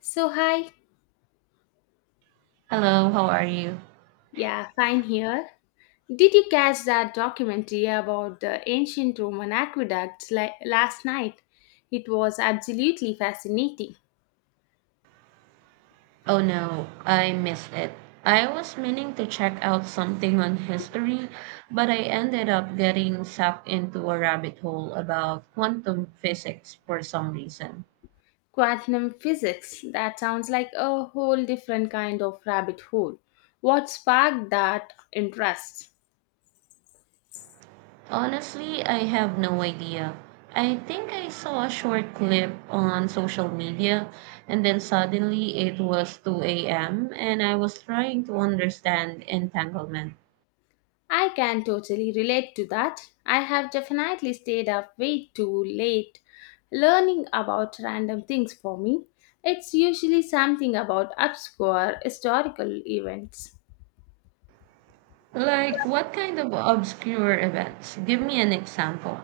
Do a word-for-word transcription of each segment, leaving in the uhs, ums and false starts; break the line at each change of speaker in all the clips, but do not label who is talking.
So, hi.
Hello, how are you?
Yeah, fine here. Did you catch that documentary about the ancient Roman aqueducts li- last night? It was absolutely fascinating.
Oh no, I missed it. I was meaning to check out something on history, but I ended up getting sucked into a rabbit hole about quantum physics for some reason.
Quantum physics, that sounds like a whole different kind of rabbit hole. What sparked that interest?
Honestly, I have no idea. I think I saw a short clip on social media, and then suddenly it was two a m, and I was trying to understand entanglement.
I can totally relate to that. I have definitely stayed up way too late learning about random things for me. It's usually something about obscure historical events.
Like, what kind of obscure events? Give me an example.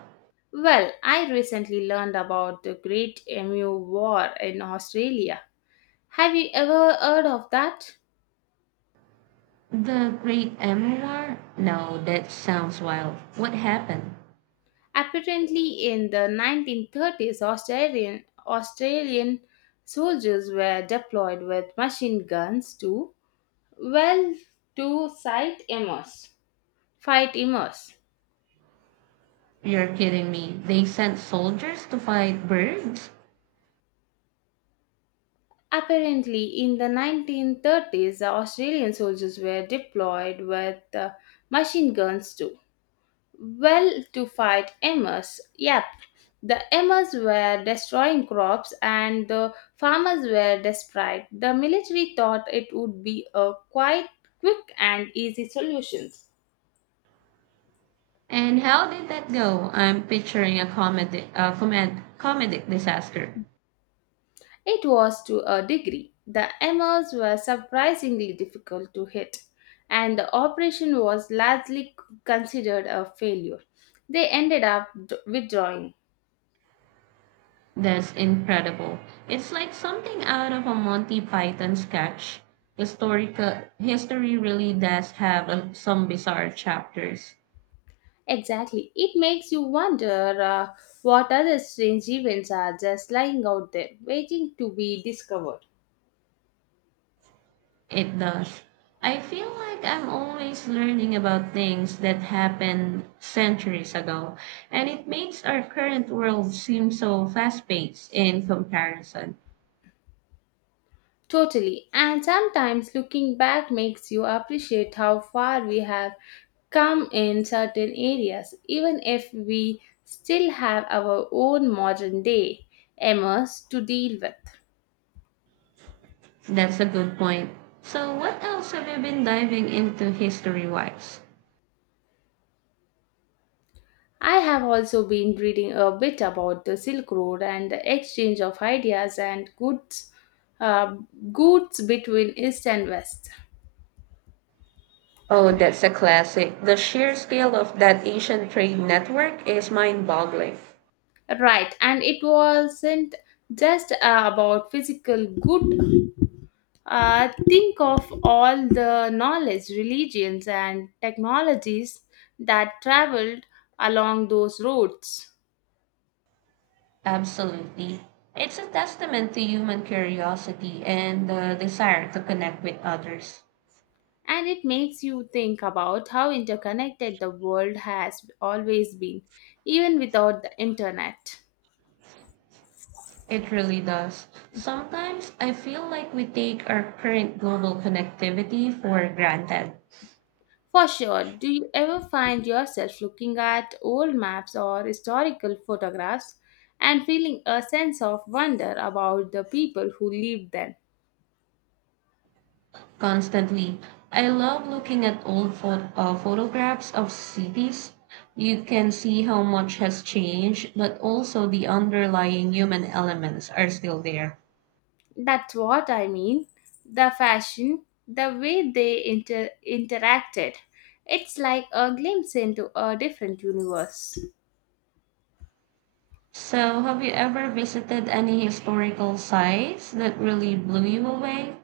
Well, I recently learned about the Great Emu War in Australia. Have you ever heard of that?
The Great Amoor? No, that sounds wild. What happened?
Apparently, in the nineteen thirties, Australian, Australian soldiers were deployed with machine guns to, well, to cite Amos. Fight Amos.
You're kidding me. They sent soldiers to fight birds?
Apparently, in the nineteen thirties, the Australian soldiers were deployed with uh, machine guns too. Well, to fight Amos. Yep, the Amos were destroying crops and the farmers were desperate. The military thought it would be a quite quick and easy solution.
And how did that go? I'm picturing a comedy, a comed- comedic disaster.
It was to a degree. The aimers were surprisingly difficult to hit, and the operation was largely considered a failure. They ended up d- withdrawing.
That's incredible. It's like something out of a Monty Python sketch. Historical history really does have uh, some bizarre chapters.
Exactly. It makes you wonder uh, what other strange events are just lying out there, waiting to be discovered.
It does. I feel like I'm always learning about things that happened centuries ago, and it makes our current world seem so fast paced in comparison.
Totally. And sometimes looking back makes you appreciate how far we have come in certain areas, even if we still have our own modern day M S to deal with.
That's a good point. So, what else have you been diving into history wise?
I have also been reading a bit about the Silk Road and the exchange of ideas and goods, uh, goods between East and West.
Oh, that's a classic. The sheer scale of that Asian trade network is mind boggling.
Right, and it wasn't just uh, about physical good. Uh, think of all the knowledge, religions, and technologies that traveled along those roads.
Absolutely. It's a testament to human curiosity and the desire to connect with others.
And it makes you think about how interconnected the world has always been, even without the internet.
It really does. Sometimes I feel like we take our current global connectivity for granted
For sure, do you ever find yourself looking at old maps or historical photographs and feeling a sense of wonder about the people who lived then?
constantly. I love looking at old pho- uh, photographs of cities. You can see how much has changed, but also the underlying human elements are still there.
That's what I mean. The fashion, the way they inter- interacted, it's like a glimpse into a different universe.
So, have you ever visited any historical sites that really blew you away?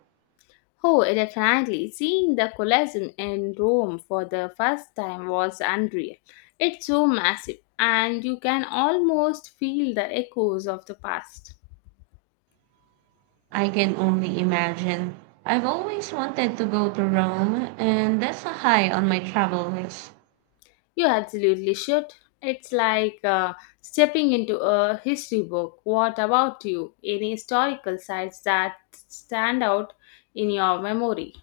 Oh, definitely. Seeing the Colosseum in Rome for the first time was unreal. It's so massive, and you can almost feel the echoes of the past.
I can only imagine. I've always wanted to go to Rome, and that's a high on my travel list.
You absolutely should. It's like, uh, stepping into a history book. What about you? Any historical sites that stand out in your memory?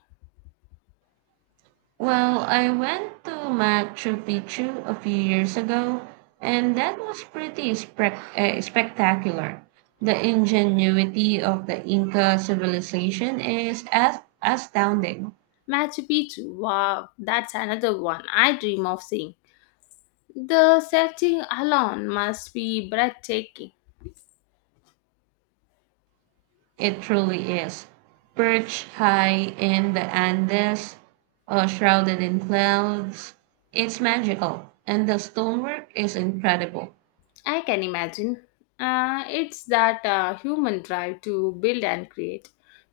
Well, I went to Machu Picchu a few years ago, and that was pretty spec- uh, spectacular. The ingenuity of the Inca civilization is as- astounding.
Machu Picchu, wow, that's another one I dream of seeing. The setting alone must be breathtaking.
It truly is. Perched high in the Andes, uh, shrouded in clouds, it's magical. And the stonework is incredible.
I can imagine. Uh, it's that uh, human drive to build and create,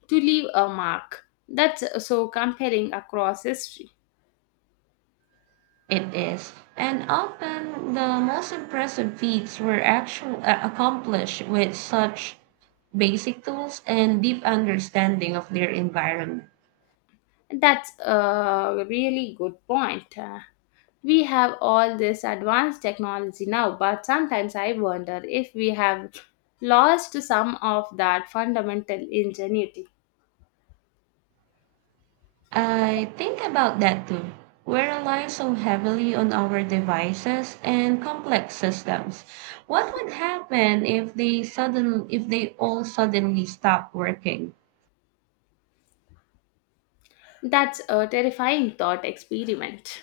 to leave a mark. That's so compelling across history.
It is. And often the most impressive feats were actually accomplished with such basic tools and deep understanding of their environment.
That's a really good point. Uh, we have all this advanced technology now, but sometimes I wonder if we have lost some of that fundamental ingenuity.
I think about that too. We rely so heavily on our devices and complex systems. What would happen if they sudden if they all suddenly stop working?
That's a terrifying thought experiment.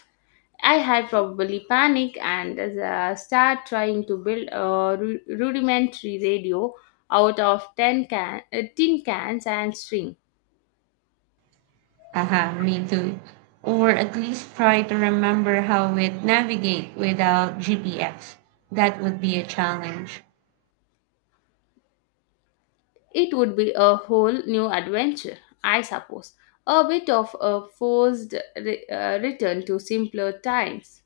I had probably panic and uh, start trying to build a ru- rudimentary radio out of ten can- uh, tin cans and string.
Aha, me too. Or at least try to remember how it navigate without G P S. That would be a challenge.
It would be a whole new adventure, I suppose. A bit of a forced re- uh, return to simpler times.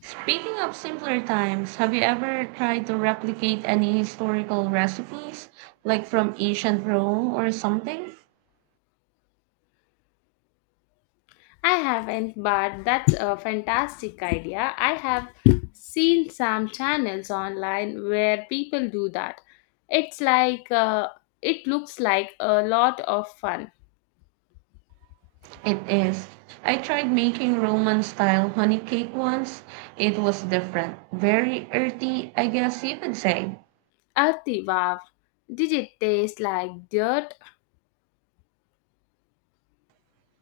Speaking of simpler times, have you ever tried to replicate any historical recipes, like from ancient Rome or something?
I haven't, but that's a fantastic idea. I have seen some channels online where people do that. It's like, uh, it looks like a lot of fun.
It is. I tried making Roman style honey cake once. It was different. Very earthy, I guess you could say.
Arti, wow. Did it taste like dirt?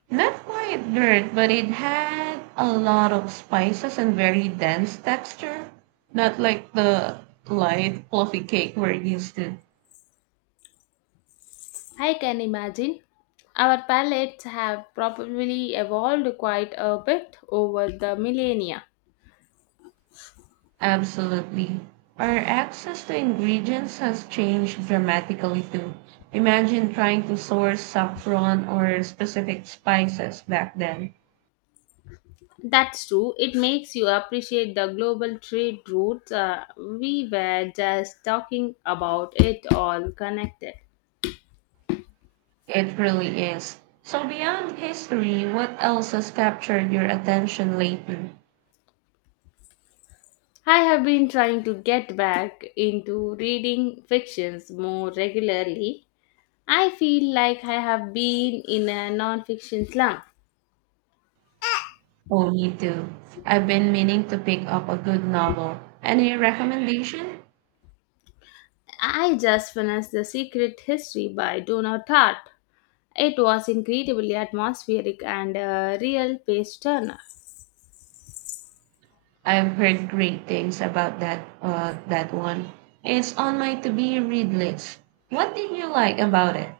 Not quite dirt, but it had a lot of spices and very dense texture. Not like the light, fluffy cake we're used to.
I can imagine. Our palates have probably evolved quite a bit over the millennia.
Absolutely. Our access to ingredients has changed dramatically too. Imagine trying to source saffron or specific spices back then.
That's true. It makes you appreciate the global trade routes. Uh, we were just talking about it, all connected.
It really is. So, beyond history, what else has captured your attention lately?
I have been trying to get back into reading fictions more regularly. I feel like I have been in a non-fiction slump.
Oh, me too. I've been meaning to pick up a good novel. Any recommendation?
I just finished The Secret History by Donna Tartt. It was incredibly atmospheric and a real page turner.
I've heard great things about that uh, that one. It's on my to be read list. What did you like about it?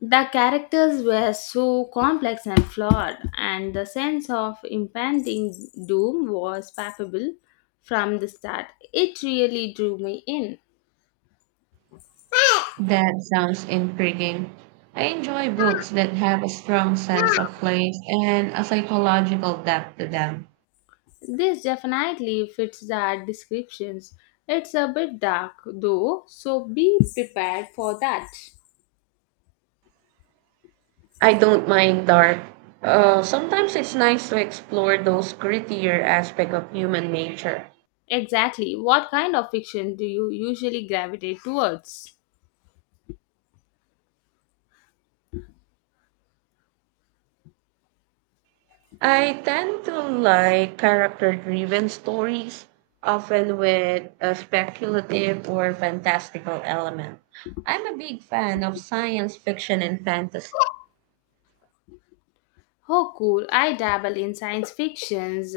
The characters were so complex and flawed, and the sense of impending doom was palpable from the start. It really drew me in.
That sounds intriguing. I enjoy books that have a strong sense of place and a psychological depth to them.
This definitely fits the descriptions. It's a bit dark though, so be prepared for that.
I don't mind dark. Uh, sometimes it's nice to explore those grittier aspects of human nature.
Exactly. What kind of fiction do you usually gravitate towards?
I tend to like character driven stories, often with a speculative or fantastical element. I'm a big fan of science fiction and fantasy.
Oh, cool. I dabble in science fictions,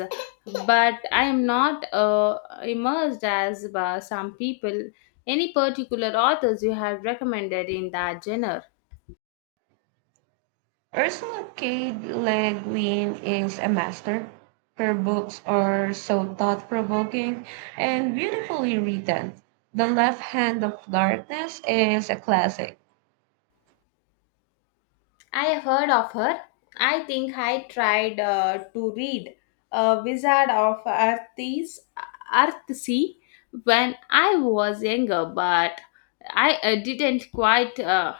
but I am not uh, immersed as uh, some people. Any particular authors you have recommended in that genre?
Ursula K. Le Guin is a master. Her books are so thought provoking and beautifully written. The Left Hand of Darkness is a classic.
I have heard of her. I think I tried uh, to read uh, Wizard of Earthies. Earthsea when I was younger, but I uh, didn't quite uh,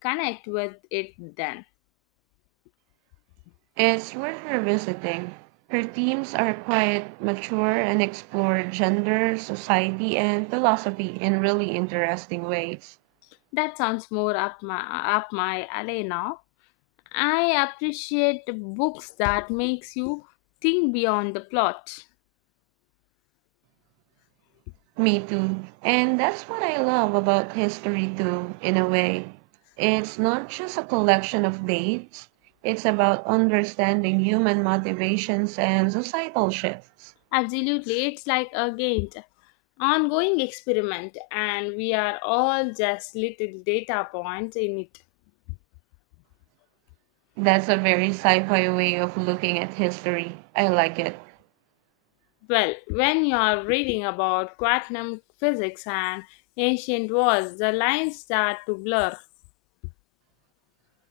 connect with it then.
It's worth revisiting. Her themes are quite mature and explore gender, society, and philosophy in really interesting ways.
That sounds more up my up my alley now. I appreciate books that makes you think beyond the plot.
Me too. And that's what I love about history too, in a way. It's not just a collection of dates, it's about understanding human motivations and societal shifts.
Absolutely, it's like a game, ongoing experiment, and we are all just little data points in it.
That's a very sci-fi way of looking at history. I like it.
Well, when you are reading about quantum physics and ancient wars, the lines start to blur.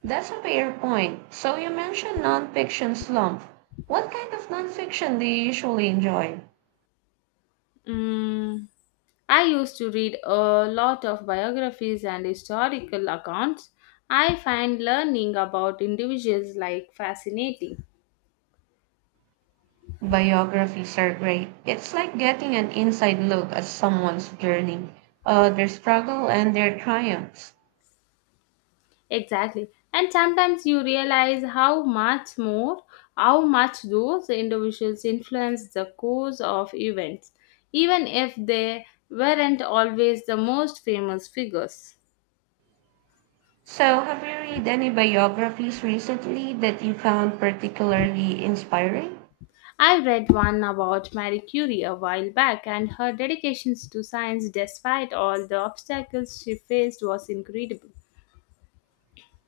That's a fair point. So you mentioned nonfiction slump. What kind of nonfiction do you usually enjoy?
Mm, I used to read a lot of biographies and historical accounts. I find learning about individuals like fascinating.
Biographies are great. It's like getting an inside look at someone's journey, uh, their struggle, and their triumphs.
Exactly. And sometimes you realize how much more, how much those individuals influence the course of events, even if they weren't always the most famous figures.
So, have you read any biographies recently that you found particularly inspiring?
I read one about Marie Curie a while back, and her dedications to science, despite all the obstacles she faced, was incredible.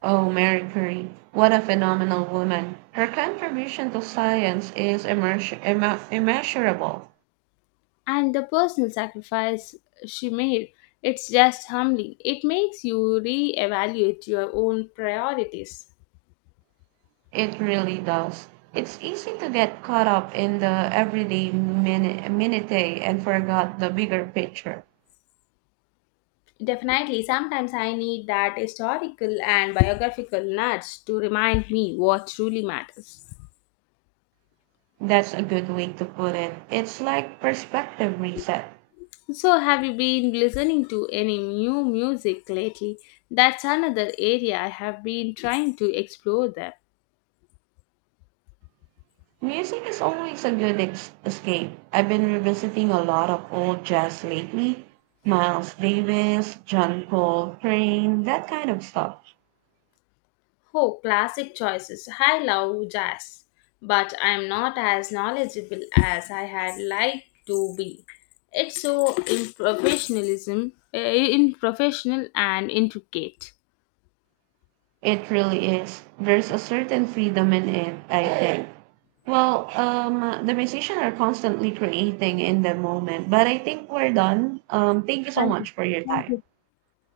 Oh, Mary Curie, what a phenomenal woman. Her contribution to science is immerse- imma- immeasurable.
And the personal sacrifice she made, it's just humbling. It makes you reevaluate your own priorities.
It really does. It's easy to get caught up in the everyday minute, minute and forgot the bigger picture.
Definitely, sometimes I need that historical and biographical nuts to remind me what truly matters.
That's a good way to put it. It's like perspective reset.
So, have you been listening to any new music lately? That's another area I have been trying to explore them.
Music is always a good ex- escape. I've been revisiting a lot of old jazz lately. Miles Davis, John Coltrane, that kind of stuff.
Oh, classic choices. I love jazz, but I'm not as knowledgeable as I had liked to be. It's so improfessionalism, uh, in professional and intricate.
It really is. There's a certain freedom in it, I think. Well, um, the musicians are constantly creating in the moment, but I think we're done. Um, thank you so
Thank you.
much for your
Thank you.
time.